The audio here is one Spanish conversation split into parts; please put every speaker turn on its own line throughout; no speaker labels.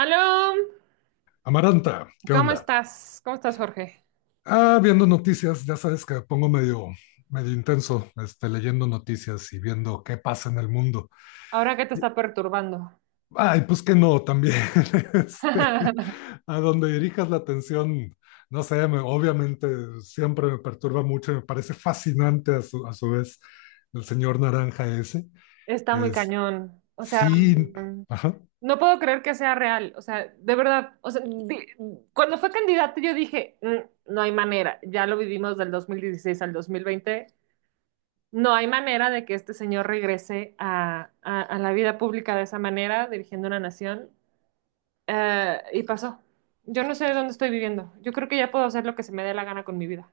Aló,
Amaranta, ¿qué
¿cómo
onda?
estás? ¿Cómo estás, Jorge?
Ah, viendo noticias, ya sabes que me pongo medio intenso, leyendo noticias y viendo qué pasa en el mundo.
Ahora que te está perturbando.
Ay, pues que no, también, este, a donde dirijas la atención, no sé, obviamente siempre me perturba mucho y me parece fascinante a su vez el señor naranja ese.
Está muy
Es,
cañón. O sea,
sí, ajá.
no puedo creer que sea real. O sea, de verdad. O sea, sí, cuando fue candidato yo dije, "Mm, no hay manera. Ya lo vivimos del 2016 al 2020. No hay manera de que este señor regrese a la vida pública de esa manera, dirigiendo una nación. Y pasó. Yo no sé dónde estoy viviendo. Yo creo que ya puedo hacer lo que se me dé la gana con mi vida.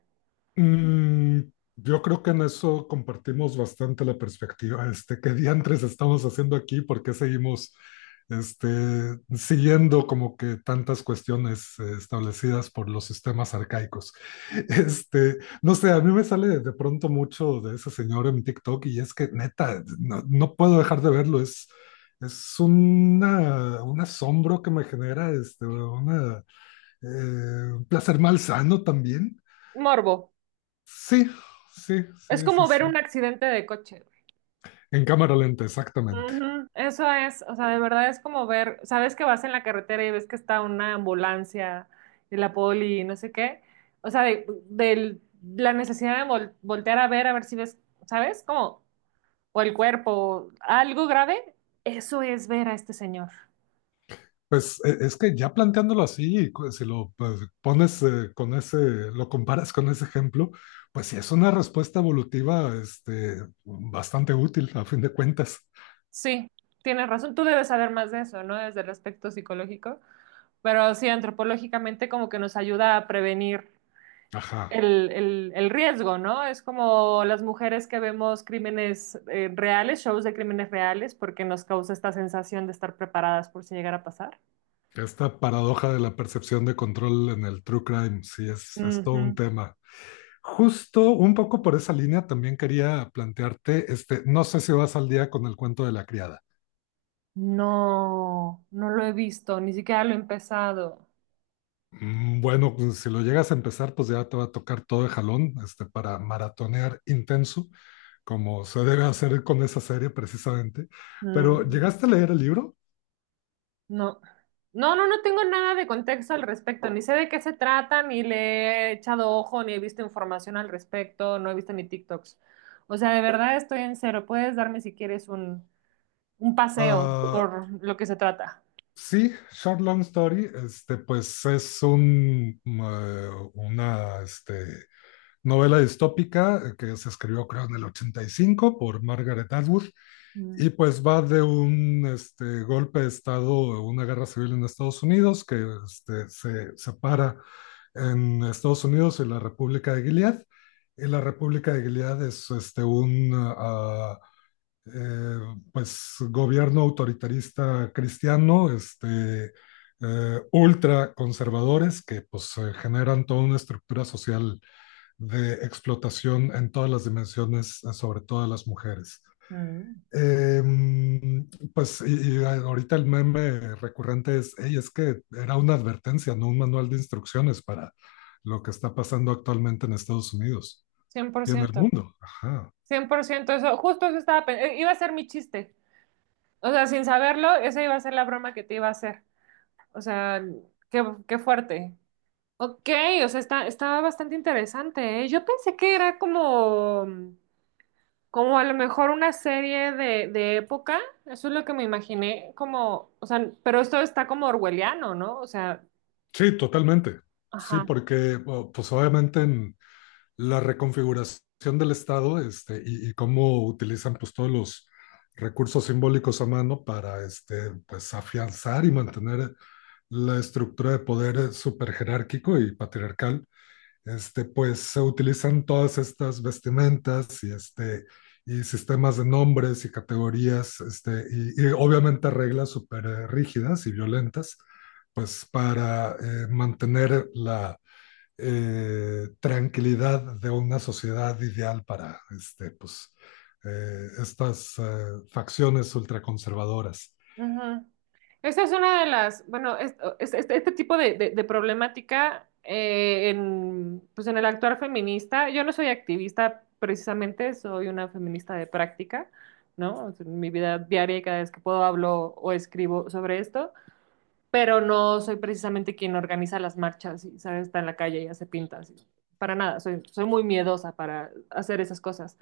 Mm, yo creo que en eso compartimos bastante la perspectiva. ¿Qué diantres estamos haciendo aquí? ¿Por qué seguimos este, siguiendo como que tantas cuestiones establecidas por los sistemas arcaicos? No sé, a mí me sale de pronto mucho de ese señor en TikTok y es que neta, no puedo dejar de verlo. Es un asombro que me genera, un placer malsano también.
Morbo.
Sí, sí,
Es
sí, sí,
como ver
sí.
un accidente de coche, güey.
En cámara lenta, exactamente.
Ujú. Eso es, o sea, de verdad es como ver, sabes que vas en la carretera y ves que está una ambulancia y la poli y no sé qué. O sea, la necesidad de voltear a ver si ves, ¿sabes? Como, o el cuerpo, algo grave. Eso es ver a este señor.
Pues es que ya planteándolo así, si lo pones con ese, lo comparas con ese ejemplo, pues sí es una respuesta evolutiva, bastante útil a fin de cuentas.
Sí, tienes razón. Tú debes saber más de eso, ¿no? Desde el aspecto psicológico. Pero sí, antropológicamente como que nos ayuda a prevenir
Ajá.
el riesgo, ¿no? Es como las mujeres que vemos crímenes reales, shows de crímenes reales, porque nos causa esta sensación de estar preparadas por si llegara a pasar.
Esta paradoja de la percepción de control en el true crime, sí, es todo
Ujú.
un tema. Justo un poco por esa línea también quería plantearte, no sé si vas al día con el cuento de la criada.
No, no lo he visto, ni siquiera lo he empezado.
Mm, bueno, pues, si lo llegas a empezar, pues ya te va a tocar todo de jalón, para maratonear intenso, como se debe hacer con esa serie precisamente. Pero,
Mm,
¿llegaste a leer el libro?
no. No, no, no tengo nada de contexto al respecto, ni sé de qué se trata, ni le he echado ojo, ni he visto información al respecto, no he visto ni TikToks. O sea, de verdad estoy en cero. Puedes darme si quieres un paseo
Ah,
por lo que se trata.
sí, Short Long Story, pues es una, novela distópica que se escribió, creo, en el 85 por Margaret Atwood.
Mm.
Y pues va de un golpe de Estado, una guerra civil en Estados Unidos, que se separa en Estados Unidos y la República de Gilead. Y la República de Gilead es un eh, pues, gobierno autoritarista cristiano, ultra conservadores que pues, generan toda una estructura social de explotación en todas las dimensiones, sobre todo de las mujeres.
Mm.
Eh, pues y ahorita el meme recurrente es, "Ey, es que era una advertencia, no un manual de instrucciones para lo que está pasando actualmente en Estados Unidos
cien por
y en el
ciento
mundo". Ajá.
100% eso. Justo eso estaba pensando. Iba a ser mi chiste. O sea, sin saberlo, esa iba a ser la broma que te iba a hacer. O sea, qué, qué fuerte. Ok, o sea, estaba bastante interesante, ¿eh? Yo pensé que era como, como a lo mejor una serie de época. Eso es lo que me imaginé, como, o sea, pero esto está como orwelliano, ¿no? O sea,
Sí, totalmente. Sí,
ajá.
porque pues obviamente en la reconfiguración del Estado y cómo utilizan pues todos los recursos simbólicos a mano para pues afianzar y mantener la estructura de poder superjerárquico y patriarcal pues se utilizan todas estas vestimentas y sistemas de nombres y categorías, y obviamente reglas súper rígidas y violentas, pues para mantener la tranquilidad de una sociedad ideal para estas facciones ultraconservadoras.
Ujú. Esta es una de las, bueno, este tipo de problemática en, pues en el actuar feminista, yo no soy activista precisamente, soy una feminista de práctica, ¿no? O sea, en mi vida diaria, y cada vez que puedo, hablo o escribo sobre esto, pero no soy precisamente quien organiza las marchas y, ¿sabes? Está en la calle y hace pintas, para nada, soy muy miedosa para hacer esas cosas.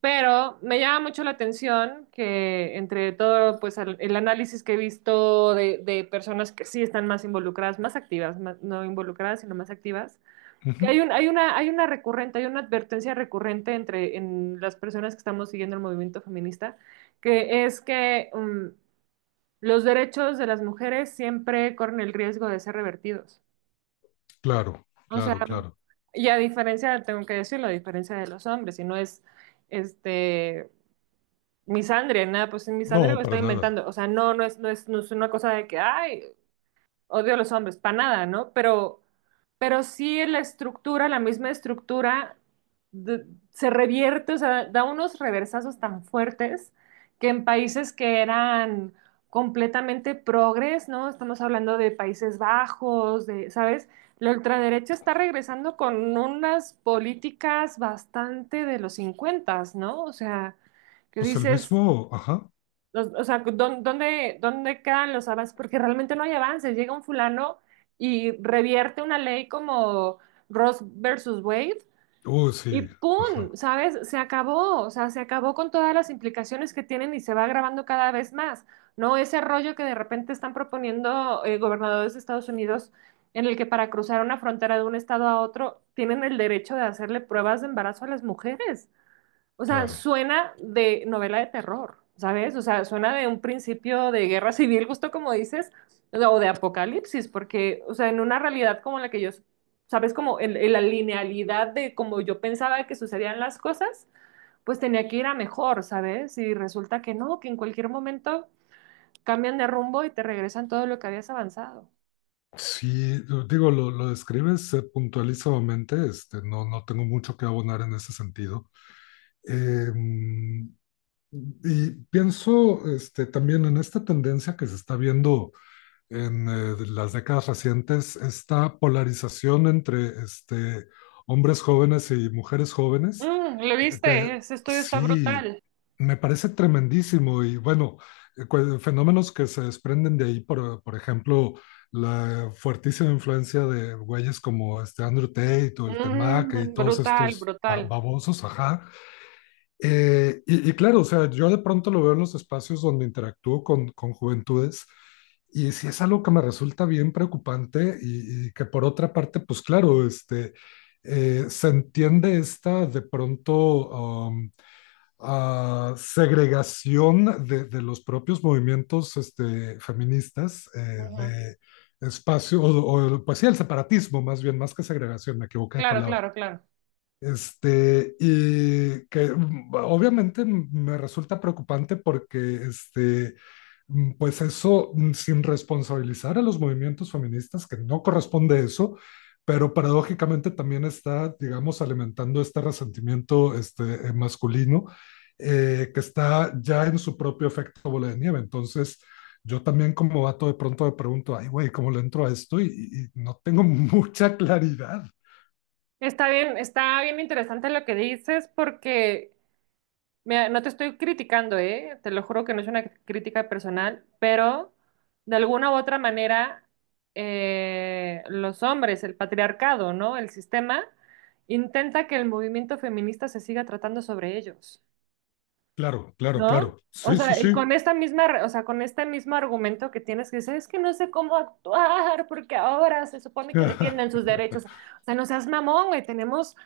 Pero me llama mucho la atención que entre todo, pues el análisis que he visto de personas que sí están más involucradas, más activas, no involucradas, sino más activas,
Uh
que
-huh.
hay un, hay una recurrente, hay una advertencia recurrente entre en las personas que estamos siguiendo el movimiento feminista, que es que los derechos de las mujeres siempre corren el riesgo de ser revertidos.
Claro,
O sea,
claro, claro.
y a diferencia, tengo que decirlo, a diferencia de los hombres, y no es este misandria, nada, pues en misandria lo
No,
estoy
para nada.
inventando. O sea, no, no es una cosa de que, ay, odio a los hombres, para nada, ¿no? Pero sí la estructura, la misma estructura, de- se revierte, o sea, da unos reversazos tan fuertes que en países que eran completamente progres, ¿no? Estamos hablando de Países Bajos, de, ¿sabes? La ultraderecha está regresando con unas políticas bastante de los 50, ¿no? O sea que
Pues el
dices,
mismo, ajá.
o sea, ¿Dónde quedan los avances? Porque realmente no hay avances. Llega un fulano y revierte una ley como Ross versus Wade y
Sí,
¡pum!
ajá,
¿Sabes? Se acabó. O sea, se acabó con todas las implicaciones que tienen y se va agravando cada vez más. No ese rollo que de repente están proponiendo gobernadores de Estados Unidos en el que para cruzar una frontera de un estado a otro tienen el derecho de hacerle pruebas de embarazo a las mujeres. O sea,
claro.
suena de novela de terror, ¿sabes? O sea, suena de un principio de guerra civil, justo como dices, o sea, o de apocalipsis, porque, o sea, en una realidad como la que yo, ¿sabes? Como en la linealidad de como yo pensaba que sucedían las cosas, pues tenía que ir a mejor, ¿sabes? Y resulta que no, que en cualquier momento cambian de rumbo y te regresan todo lo que habías avanzado.
Sí, digo, lo describes puntualizadamente, no tengo mucho que abonar en ese sentido. Em, y pienso también en esta tendencia que se está viendo en las décadas recientes esta polarización entre hombres jóvenes y mujeres jóvenes,
¿Lo
que
viste? Ese estudio está
sí,
brutal.
me parece tremendísimo y bueno, fenómenos que se desprenden de ahí, por ejemplo, la fuertísima influencia de güeyes como este Andrew Tate o el Temac y todos
Brutal,
estos
brutal.
babosos, ajá, y claro, o sea, yo de pronto lo veo en los espacios donde interactúo con juventudes y sí es algo que me resulta bien preocupante y que por otra parte, pues claro, se entiende esta de pronto segregación de los propios movimientos feministas
Ujú.
de espacio, o, pues sí, el separatismo más bien, más que segregación, me equivoqué de
Claro,
palabra
claro, claro.
y que obviamente me resulta preocupante porque, este, pues eso, sin responsabilizar a los movimientos feministas, que no corresponde eso, pero paradójicamente también está, digamos, alimentando este resentimiento, masculino, que está ya en su propio efecto bola de nieve. Entonces, yo también como vato de pronto me pregunto, ay, güey, ¿cómo le entro a esto? Y no tengo mucha claridad.
Está bien interesante lo que dices porque mira, no te estoy criticando, ¿eh? Te lo juro que no es una crítica personal, pero de alguna u otra manera los hombres, el patriarcado, ¿no? El sistema intenta que el movimiento feminista se siga tratando sobre ellos.
Claro, claro,
¿No?
claro.
O
Sí, sí,
sea, y con
sí.
esta misma, o sea, con este mismo argumento que tienes que decir, es que no sé cómo actuar, porque ahora se supone que defienden sus derechos. O sea, no seas mamón, güey, tenemos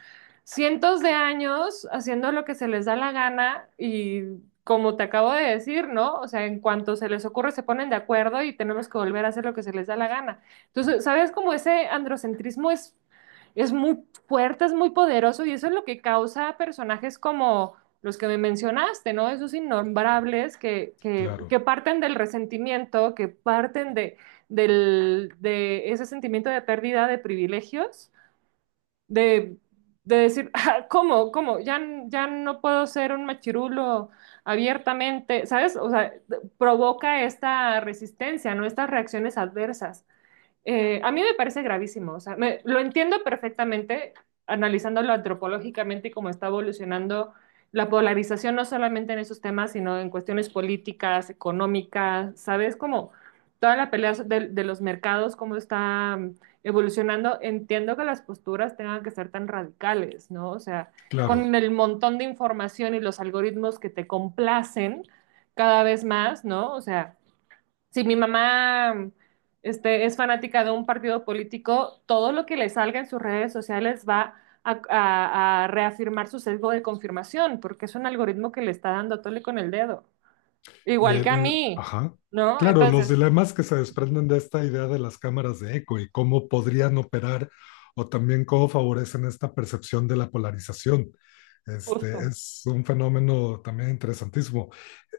cientos de años haciendo lo que se les da la gana y como te acabo de decir, ¿no? O sea, en cuanto se les ocurre se ponen de acuerdo y tenemos que volver a hacer lo que se les da la gana. Entonces, ¿sabes cómo ese androcentrismo es, muy fuerte, es muy poderoso y eso es lo que causa personajes como los que me mencionaste, ¿no? Esos innombrables que, que,
Claro,
que parten del resentimiento, que parten de, de ese sentimiento de pérdida de privilegios, de, de decir, "Ah, ¿cómo? ¿Cómo? Ya, ya no puedo ser un machirulo abiertamente, ¿sabes? O sea, provoca esta resistencia, ¿no? Estas reacciones adversas. A mí me parece gravísimo, o sea, lo entiendo perfectamente analizándolo antropológicamente y cómo está evolucionando la polarización, no solamente en esos temas, sino en cuestiones políticas, económicas, ¿sabes? Como toda la pelea de los mercados, cómo está evolucionando. Entiendo que las posturas tengan que ser tan radicales, ¿no? O sea, con
claro.
el montón de información y los algoritmos que te complacen cada vez más, ¿no? O sea, si mi mamá es fanática de un partido político, todo lo que le salga en sus redes sociales va a reafirmar su sesgo de confirmación, porque es un algoritmo que le está dando tole con el dedo. Igual que a mí,
Ajá.
¿no?
Claro, los
Entonces,
dilemas que se desprenden de esta idea de las cámaras de eco y cómo podrían operar o también cómo favorecen esta percepción de la polarización. Este
justo.
es un fenómeno también interesantísimo.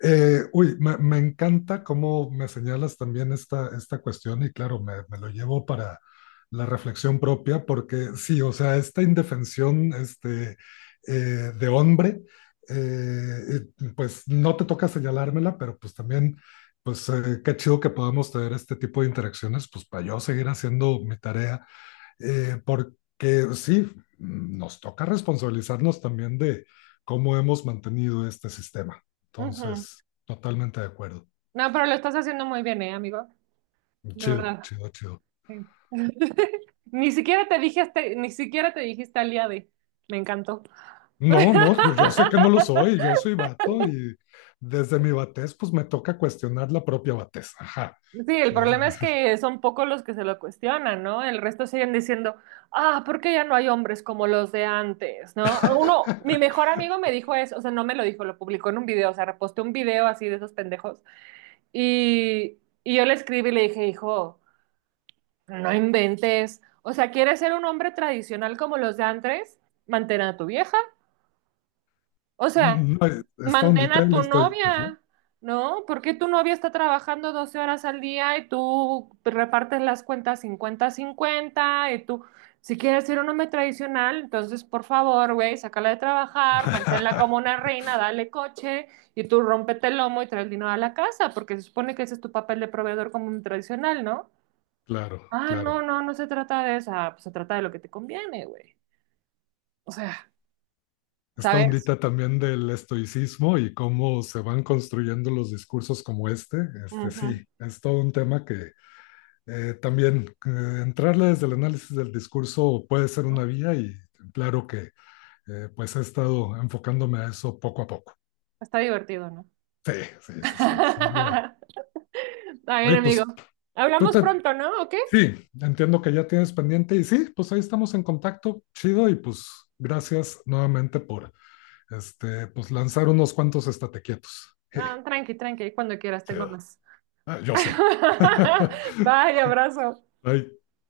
Uy, me encanta cómo me señalas también esta cuestión y claro, me lo llevo para la reflexión propia porque sí, o sea, esta indefensión eh, de hombre eh, pues no te toca señalármela, pero pues también, pues qué chido que podamos tener este tipo de interacciones, pues para yo seguir haciendo mi tarea, porque sí, nos toca responsabilizarnos también de cómo hemos mantenido este sistema.
Ujú.
Entonces, totalmente de acuerdo.
No, pero lo estás haciendo muy bien, ¿eh, amigo? De
Chido,
verdad.
chido, chido.
Sí. Ni siquiera te dije, ni siquiera te dijiste aliade. Me encantó.
No, no, yo sé que no lo soy, yo soy vato y desde mi vatez, pues me toca cuestionar la propia vatez. Ajá.
Sí, el
Sí,
problema es que son pocos los que se lo cuestionan, ¿no? El resto siguen diciendo, ah, ¿por qué ya no hay hombres como los de antes?, ¿no? Uno, mi mejor amigo me dijo eso, o sea, no me lo dijo, lo publicó en un video, o sea, reposté un video así de esos pendejos. Y, y yo le escribí y le dije, hijo, no inventes, o sea, ¿quieres ser un hombre tradicional como los de antes? Mantén a tu vieja. O sea,
Mm, no, esta
mantén
ondita
a
del
tu
estoicismo.
novia, ¿no? Porque tu novia está trabajando 12 horas al día y tú repartes las cuentas 50-50 y tú, si quieres ser un hombre tradicional, entonces por favor, güey, sácala de trabajar, manténla como una reina, dale coche y tú rómpete el lomo y trae el dinero a la casa, porque se supone que ese es tu papel de proveedor como un tradicional, ¿no?
Claro,
Ah,
claro.
no, no, no se trata de esa, pues se trata de lo que te conviene, güey. O sea,
Esta
¿sabes?
ondita también del estoicismo y cómo se van construyendo los discursos como este,
Ujú.
sí, es todo un tema que también entrarle desde el análisis del discurso puede ser una vía y claro que pues he estado enfocándome a eso poco a poco.
Está divertido, ¿no?
Sí, sí, sí, sí, sin duda.
Está bien,
Oye,
amigo.
pues, tú
Hablamos
te
pronto, ¿no? ¿O qué?
sí, entiendo que ya tienes pendiente y sí, pues ahí estamos en contacto, chido, y pues gracias nuevamente por pues lanzar unos cuantos estate quietos.
Ah,
Hey,
tranqui, tranqui, cuando quieras, tengo
chido.
más.
Ah, yo sé.
Bye, abrazo.
Bye.